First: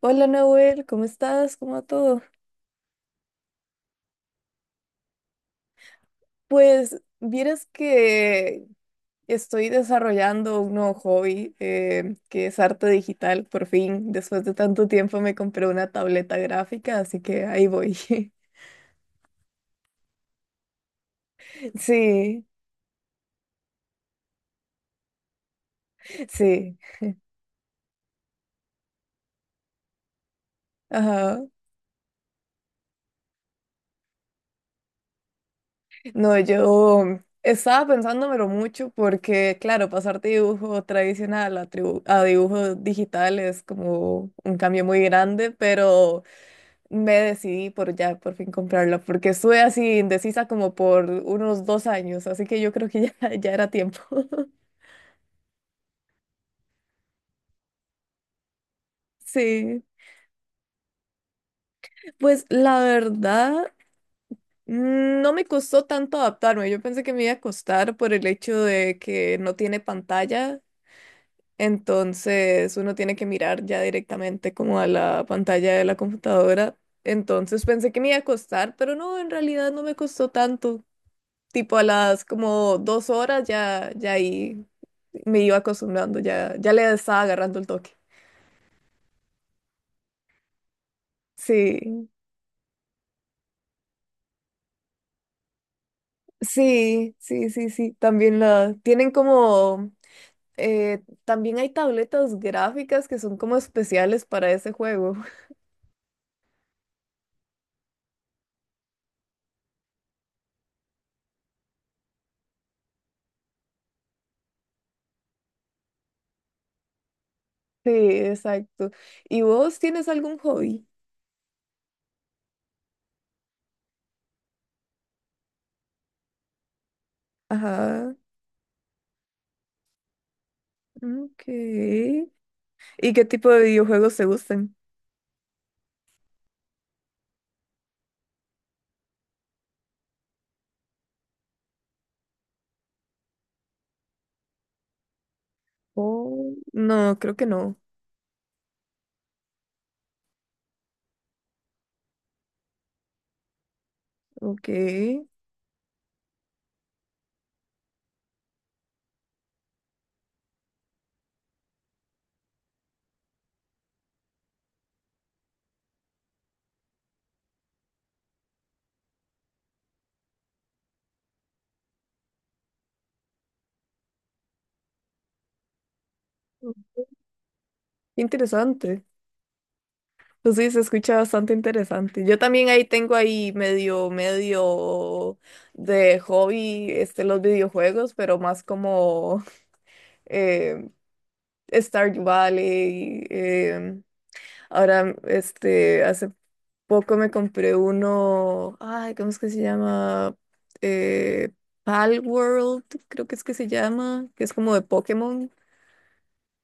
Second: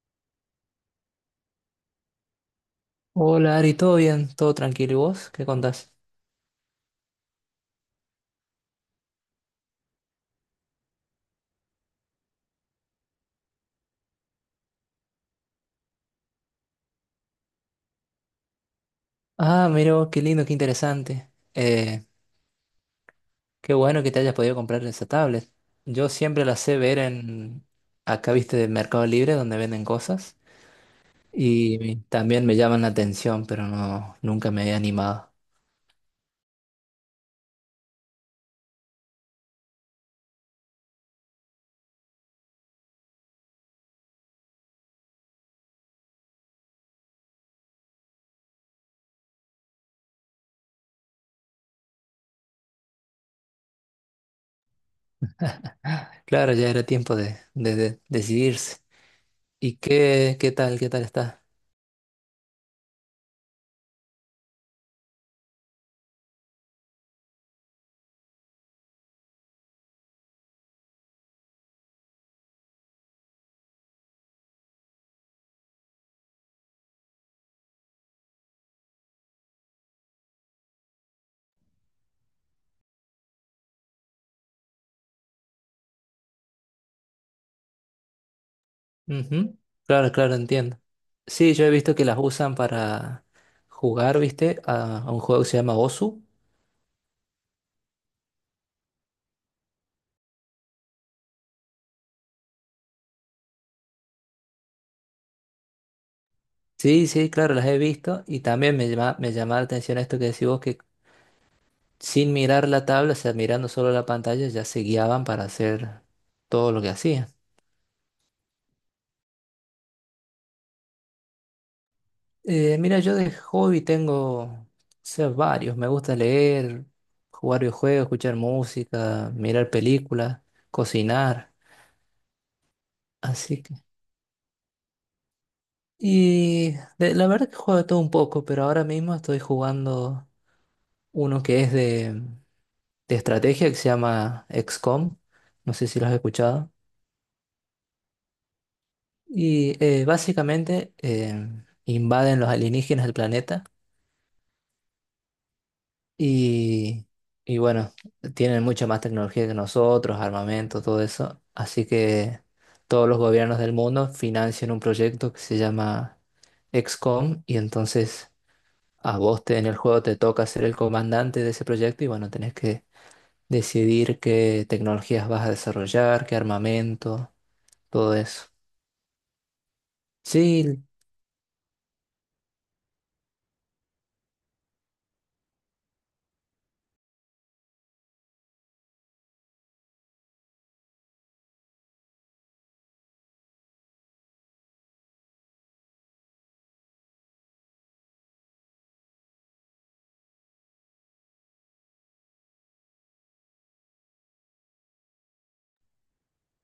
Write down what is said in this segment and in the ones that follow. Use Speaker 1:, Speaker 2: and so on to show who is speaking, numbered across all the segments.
Speaker 1: Hola Nahuel, ¿cómo estás? ¿Cómo va todo?
Speaker 2: Hola Ari, ¿todo bien? ¿Todo tranquilo? ¿Y vos? ¿Qué contás?
Speaker 1: Pues vieras que estoy desarrollando un nuevo hobby que es arte digital, por fin. Después de tanto tiempo me compré una tableta gráfica, así que ahí voy.
Speaker 2: Ah, mira, vos, qué lindo, qué interesante.
Speaker 1: Sí,
Speaker 2: Qué bueno que te hayas podido comprar esa tablet. Yo siempre la sé
Speaker 1: sí.
Speaker 2: ver en, acá viste, de Mercado Libre, donde venden cosas.
Speaker 1: Ajá.
Speaker 2: Y también me llaman la atención, pero no, nunca me he animado.
Speaker 1: No, yo estaba pensándomelo mucho porque, claro, pasar de dibujo tradicional a dibujo digital es como un cambio muy grande, pero me decidí por ya por fin comprarla, porque estuve así indecisa como por unos 2 años, así que yo creo que ya, ya era tiempo.
Speaker 2: Claro, ya era tiempo de decidirse. ¿Y
Speaker 1: Sí,
Speaker 2: qué tal está?
Speaker 1: pues la verdad, no me costó tanto adaptarme. Yo pensé que me iba a costar por el hecho de que no tiene pantalla, entonces uno tiene que mirar ya directamente como a la pantalla de la computadora. Entonces pensé que me iba a costar, pero no, en realidad no me costó tanto. Tipo a las como 2 horas ya, ya ahí me iba acostumbrando, ya, ya le estaba agarrando el toque.
Speaker 2: Ujú. Claro, claro, entiendo. Sí, yo he visto que
Speaker 1: Sí,
Speaker 2: las usan para jugar, viste, a un juego que se llama Osu.
Speaker 1: sí, sí, sí, sí. También la tienen como también hay tabletas gráficas que son como especiales para ese juego.
Speaker 2: Sí, sí, claro, las he visto y también me llama la atención esto que decís vos, que sin mirar la tabla, o sea, mirando solo la pantalla, ya se guiaban para hacer todo lo que hacían.
Speaker 1: Sí, exacto. ¿Y vos tienes algún hobby?
Speaker 2: Mira, yo de hobby tengo, o sea, varios, me gusta leer, jugar videojuegos,
Speaker 1: Ajá.
Speaker 2: escuchar música, mirar películas,
Speaker 1: Ok.
Speaker 2: cocinar,
Speaker 1: ¿Y qué tipo de
Speaker 2: así que...
Speaker 1: videojuegos te gustan?
Speaker 2: Y la verdad que juego de todo un poco, pero ahora mismo estoy jugando uno que es de estrategia que se llama XCOM, no sé si lo has
Speaker 1: Oh,
Speaker 2: escuchado.
Speaker 1: no, creo que no.
Speaker 2: Y básicamente invaden los alienígenas el planeta
Speaker 1: Ok.
Speaker 2: y, y bueno, tienen mucha más tecnología que nosotros, armamento, todo eso. Así que todos los gobiernos del mundo financian un proyecto que se llama XCOM, y entonces a vos en el juego te toca ser el comandante de ese proyecto y bueno, tenés que decidir qué tecnologías vas a desarrollar, qué armamento, todo eso.
Speaker 1: Interesante. Pues sí, se
Speaker 2: Sí.
Speaker 1: escucha bastante interesante. Yo también ahí tengo ahí medio, medio de hobby este, los videojuegos, pero más como eh, Stardew Valley. Ahora, este, hace poco me compré uno, ay, ¿cómo es que se llama? Eh, Palworld, creo que es que se llama, que es como de Pokémon.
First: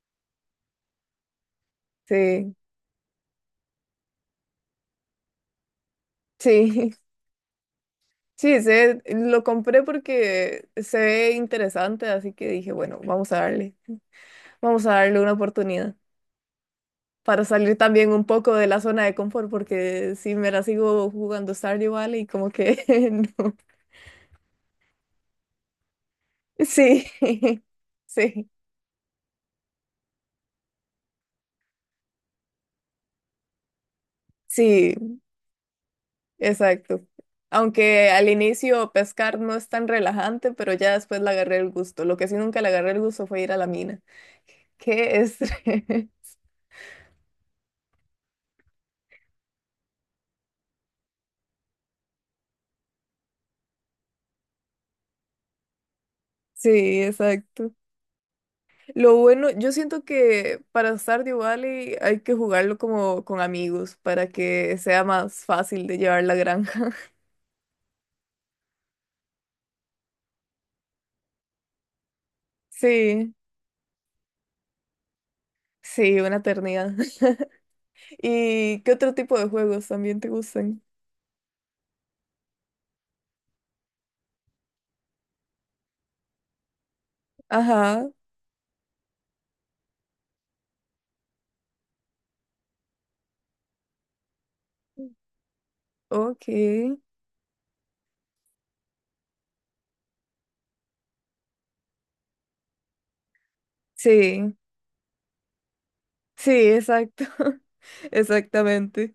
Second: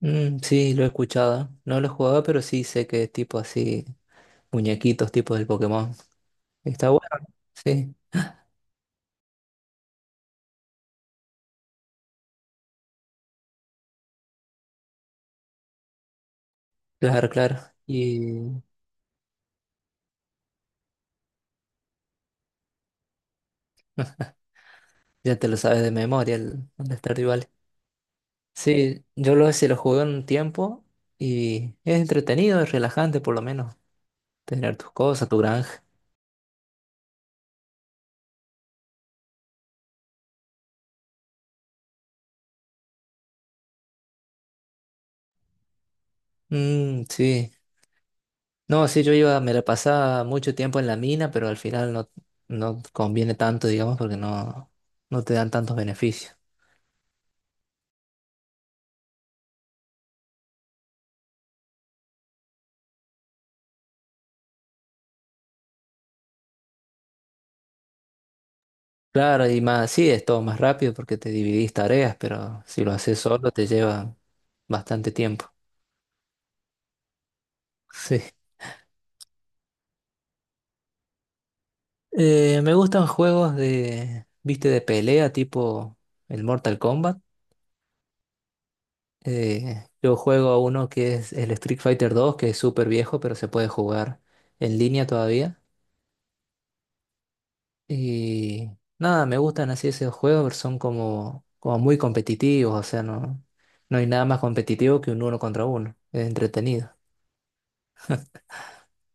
Speaker 2: Mm, sí, lo he escuchado. No lo he jugado, pero
Speaker 1: Sí,
Speaker 2: sí sé que es tipo así, muñequitos tipo del Pokémon. Está
Speaker 1: sí.
Speaker 2: bueno, ¿no? Sí,
Speaker 1: Sí, se, lo compré porque se ve interesante, así que dije, bueno, vamos a darle una oportunidad
Speaker 2: claro,
Speaker 1: para
Speaker 2: claro.
Speaker 1: salir también
Speaker 2: Y
Speaker 1: un poco de la zona de confort, porque si me la sigo jugando Stardew Valley, como que no.
Speaker 2: ya te lo sabes de memoria el
Speaker 1: Sí,
Speaker 2: Stardew Valley.
Speaker 1: sí,
Speaker 2: Sí, yo lo, sí lo jugué un tiempo y es entretenido, es relajante por lo menos, tener tus
Speaker 1: sí,
Speaker 2: cosas, tu granja.
Speaker 1: exacto. Aunque al inicio pescar no es tan relajante, pero ya después le agarré el gusto. Lo que sí nunca le agarré el gusto fue ir a la mina. Qué estrés.
Speaker 2: Mm, sí. No, sí, yo iba, me la pasaba mucho tiempo en la mina, pero al final no, no conviene tanto, digamos, porque no, no te dan tantos beneficios.
Speaker 1: Sí, exacto. Lo bueno, yo siento que para Stardew Valley hay que jugarlo como con amigos para que sea más fácil de llevar la granja.
Speaker 2: Claro, y más, sí, es todo más rápido porque te dividís tareas, pero si lo haces
Speaker 1: Sí,
Speaker 2: solo te lleva bastante tiempo.
Speaker 1: sí, una eternidad.
Speaker 2: Sí.
Speaker 1: ¿Y qué otro tipo de juegos también te gustan?
Speaker 2: Me gustan juegos de, viste, de pelea tipo el Mortal Kombat.
Speaker 1: Ajá,
Speaker 2: Yo juego a uno que es el Street Fighter dos, que es súper viejo, pero se puede jugar en línea todavía.
Speaker 1: ok.
Speaker 2: Y nada, me gustan así esos juegos, pero son como, como muy competitivos, o sea, no, no hay nada más
Speaker 1: Sí,
Speaker 2: competitivo que un uno contra uno. Es
Speaker 1: sí,
Speaker 2: entretenido.
Speaker 1: exacto. Exactamente.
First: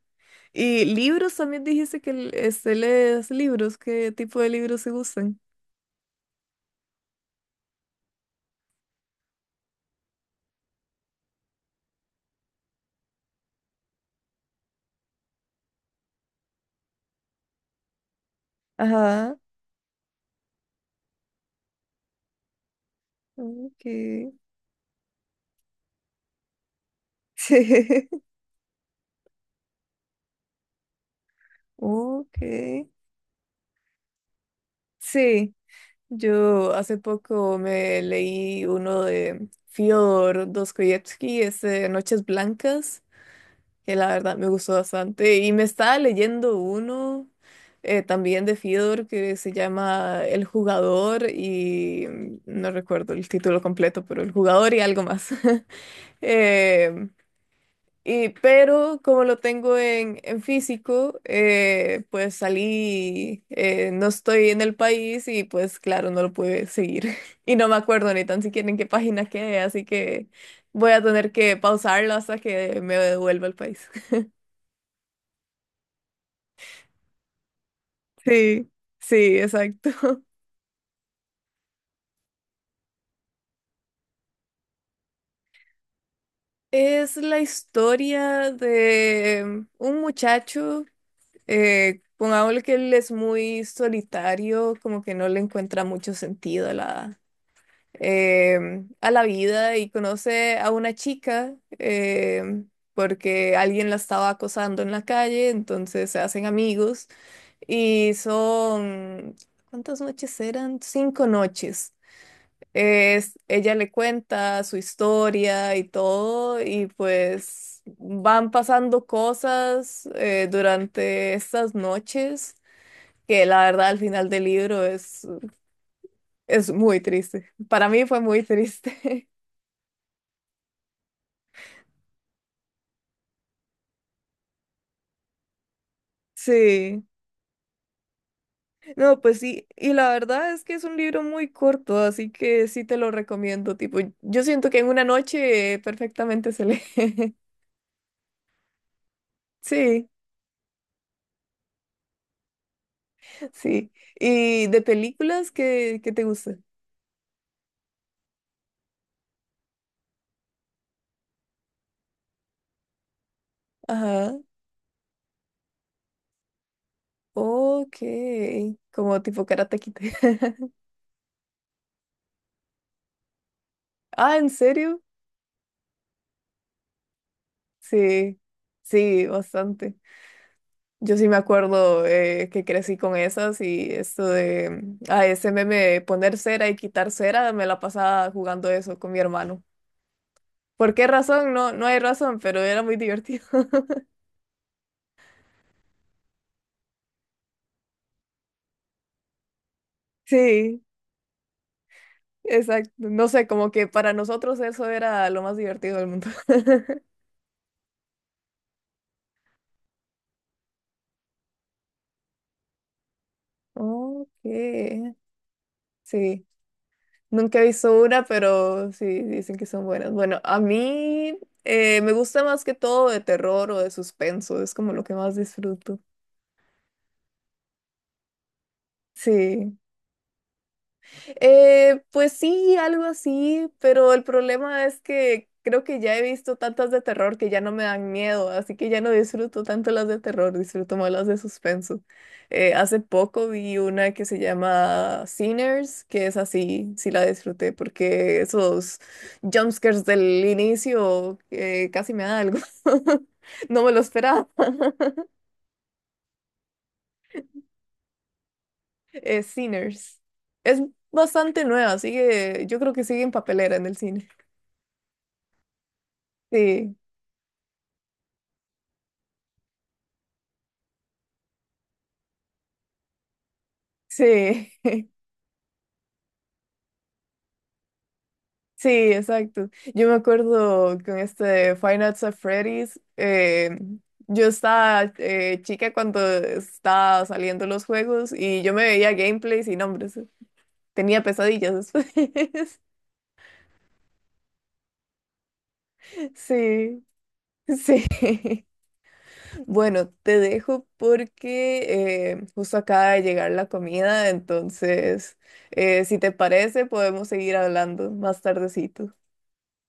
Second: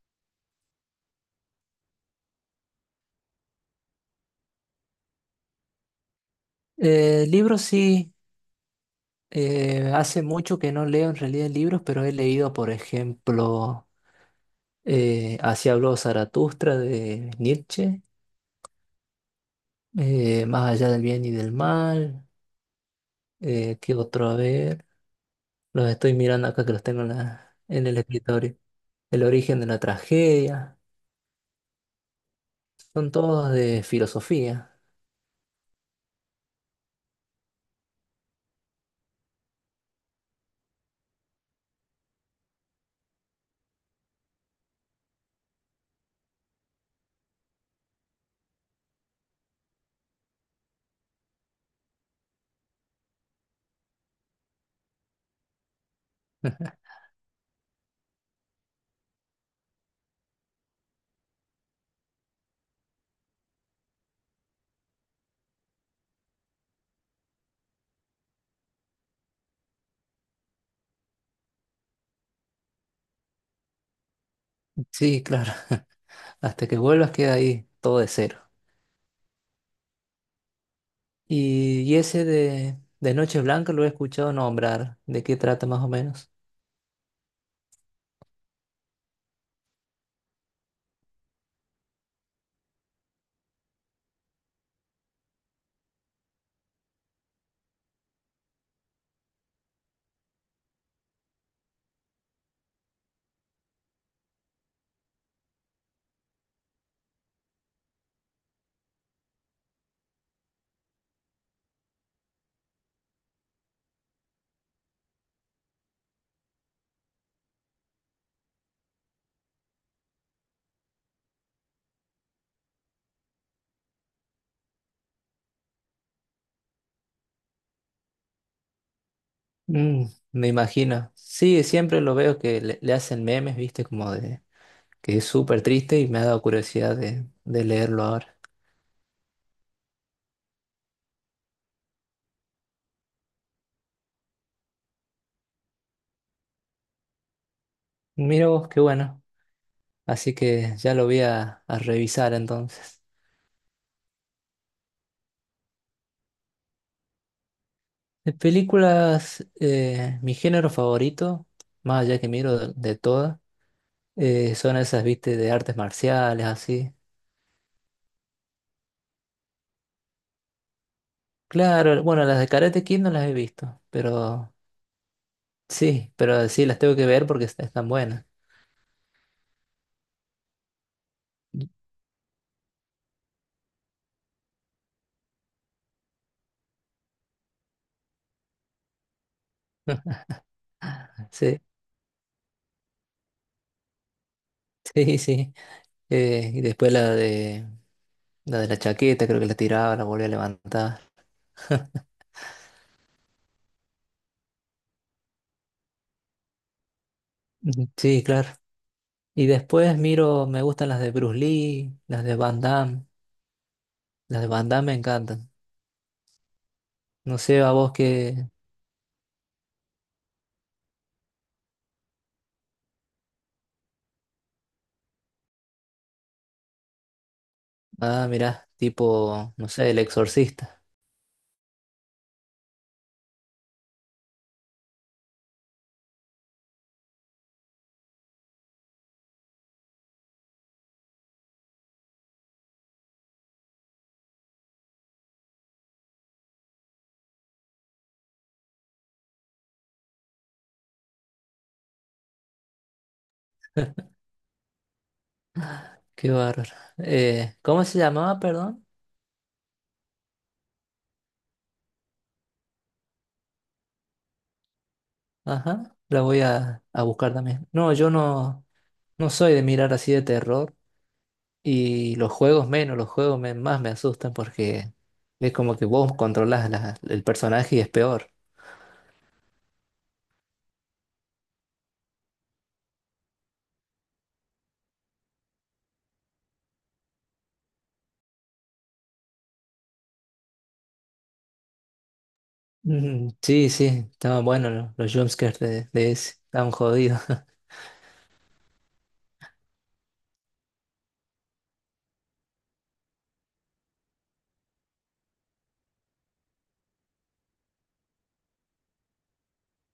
Speaker 1: ¿Y libros también dijiste que este, lees libros? ¿Qué tipo de libros se gustan?
Speaker 2: Libros sí. Hace mucho que no leo en realidad libros, pero he leído, por ejemplo, Así habló Zaratustra de Nietzsche,
Speaker 1: Ajá,
Speaker 2: Más allá del bien y del mal,
Speaker 1: ok.
Speaker 2: ¿qué otro? A ver, los estoy mirando acá que los tengo en,
Speaker 1: Sí,
Speaker 2: en el escritorio. El origen de la tragedia,
Speaker 1: ok.
Speaker 2: son todos de filosofía.
Speaker 1: Sí. Yo hace poco me leí uno de Fyodor Dostoyevsky, ese Noches Blancas, que la verdad me gustó bastante. Y me estaba leyendo uno también de Fyodor que se llama El Jugador y no recuerdo el título completo, pero El Jugador y algo más. Em, y, pero como lo tengo en físico, pues salí, no estoy en el país y pues claro, no lo pude seguir. Y no me acuerdo ni tan siquiera en qué página quedé, así que voy a tener que pausarlo hasta que me devuelva al país.
Speaker 2: Sí, claro, hasta que vuelvas queda ahí todo de cero.
Speaker 1: Sí, sí, exacto.
Speaker 2: Y ese de Noche Blanca lo he escuchado nombrar, ¿de qué trata más o menos?
Speaker 1: Es la historia de un muchacho, pongámosle que él es muy solitario, como que no le encuentra mucho sentido a la, a la vida y conoce a una chica porque alguien la estaba acosando en la calle, entonces se hacen amigos y son, ¿cuántas noches eran? 5 noches. Es, ella le cuenta su historia y todo y pues van pasando cosas durante estas noches. Que la verdad al final del libro es muy triste. Para mí fue muy triste.
Speaker 2: Mm, me imagino. Sí, siempre lo veo que le hacen memes, viste, como de que es súper triste y me ha dado curiosidad
Speaker 1: Sí,
Speaker 2: de leerlo ahora.
Speaker 1: no, pues sí, y la verdad es que es un libro muy corto, así que sí te lo recomiendo, tipo, yo siento que en una noche perfectamente se lee.
Speaker 2: Mira vos, qué bueno.
Speaker 1: Sí,
Speaker 2: Así que ya lo voy a revisar entonces.
Speaker 1: sí. ¿Y de películas que, te gustan?
Speaker 2: De películas, mi género favorito, más allá que miro de todas,
Speaker 1: Ajá,
Speaker 2: son esas, viste, de artes marciales, así.
Speaker 1: ok, como tipo Karate Kid.
Speaker 2: Claro, bueno, las de Karate Kid no las he visto,
Speaker 1: Ah, ¿en serio?
Speaker 2: pero sí las tengo que ver porque están buenas.
Speaker 1: Sí, sí, bastante. Yo sí me acuerdo que crecí con esas y esto de a ese meme de poner cera y quitar cera, me la pasaba jugando eso con mi hermano. ¿Por qué razón?
Speaker 2: Sí,
Speaker 1: No, no hay razón, pero era muy divertido.
Speaker 2: sí, sí. Y después la de la de la chaqueta, creo que la tiraba, la volvía a
Speaker 1: Sí,
Speaker 2: levantar.
Speaker 1: exacto. No sé, como que para nosotros eso era lo más divertido del mundo.
Speaker 2: Ujú. Sí, claro. Y después miro, me gustan las de Bruce Lee, las de Van Damme. Las
Speaker 1: Ok,
Speaker 2: de Van Damme me encantan.
Speaker 1: sí.
Speaker 2: No
Speaker 1: Nunca
Speaker 2: sé
Speaker 1: he
Speaker 2: a vos
Speaker 1: visto una,
Speaker 2: qué.
Speaker 1: pero sí, dicen que son buenas. Bueno, a mí me gusta más que todo de terror o de suspenso, es como lo que más disfruto.
Speaker 2: Ah, mirá, tipo, no
Speaker 1: Sí.
Speaker 2: sé, El Exorcista.
Speaker 1: Pues sí, algo así, pero el problema es que creo que ya he visto tantas de terror que ya no me dan miedo, así que ya no disfruto tanto las de terror, disfruto más las de suspenso. Hace poco vi una que se llama Sinners, que es así, sí la disfruté porque esos jumpscares del inicio casi me da algo. No me lo esperaba.
Speaker 2: Qué bárbaro. ¿Cómo se llamaba, perdón?
Speaker 1: Sinners. Es bastante nueva, sigue, yo creo que sigue en papelera en el cine.
Speaker 2: Ajá, la voy
Speaker 1: Sí.
Speaker 2: a buscar también. No, yo no, no soy de mirar así de terror. Y los juegos menos, los juegos más me asustan
Speaker 1: Sí,
Speaker 2: porque es como que vos controlás el personaje y es peor.
Speaker 1: sí, exacto. Yo me acuerdo con este Five Nights at Freddy's, yo estaba chica cuando estaba saliendo los juegos y yo me veía gameplays y nombres. Tenía pesadillas después.
Speaker 2: Mm, sí, sí, estaban buenos los jumpscares de ese, estaban
Speaker 1: Sí,
Speaker 2: jodidos.
Speaker 1: sí. Bueno, te dejo porque justo acaba de llegar la comida, entonces, si te parece, podemos seguir hablando más tardecito.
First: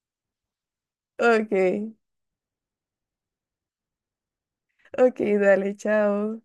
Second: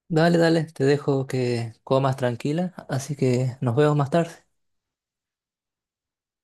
Speaker 2: Dale, dale, te dejo que
Speaker 1: Ok,
Speaker 2: comas tranquila, así que nos vemos más tarde.
Speaker 1: ok, dale, chao.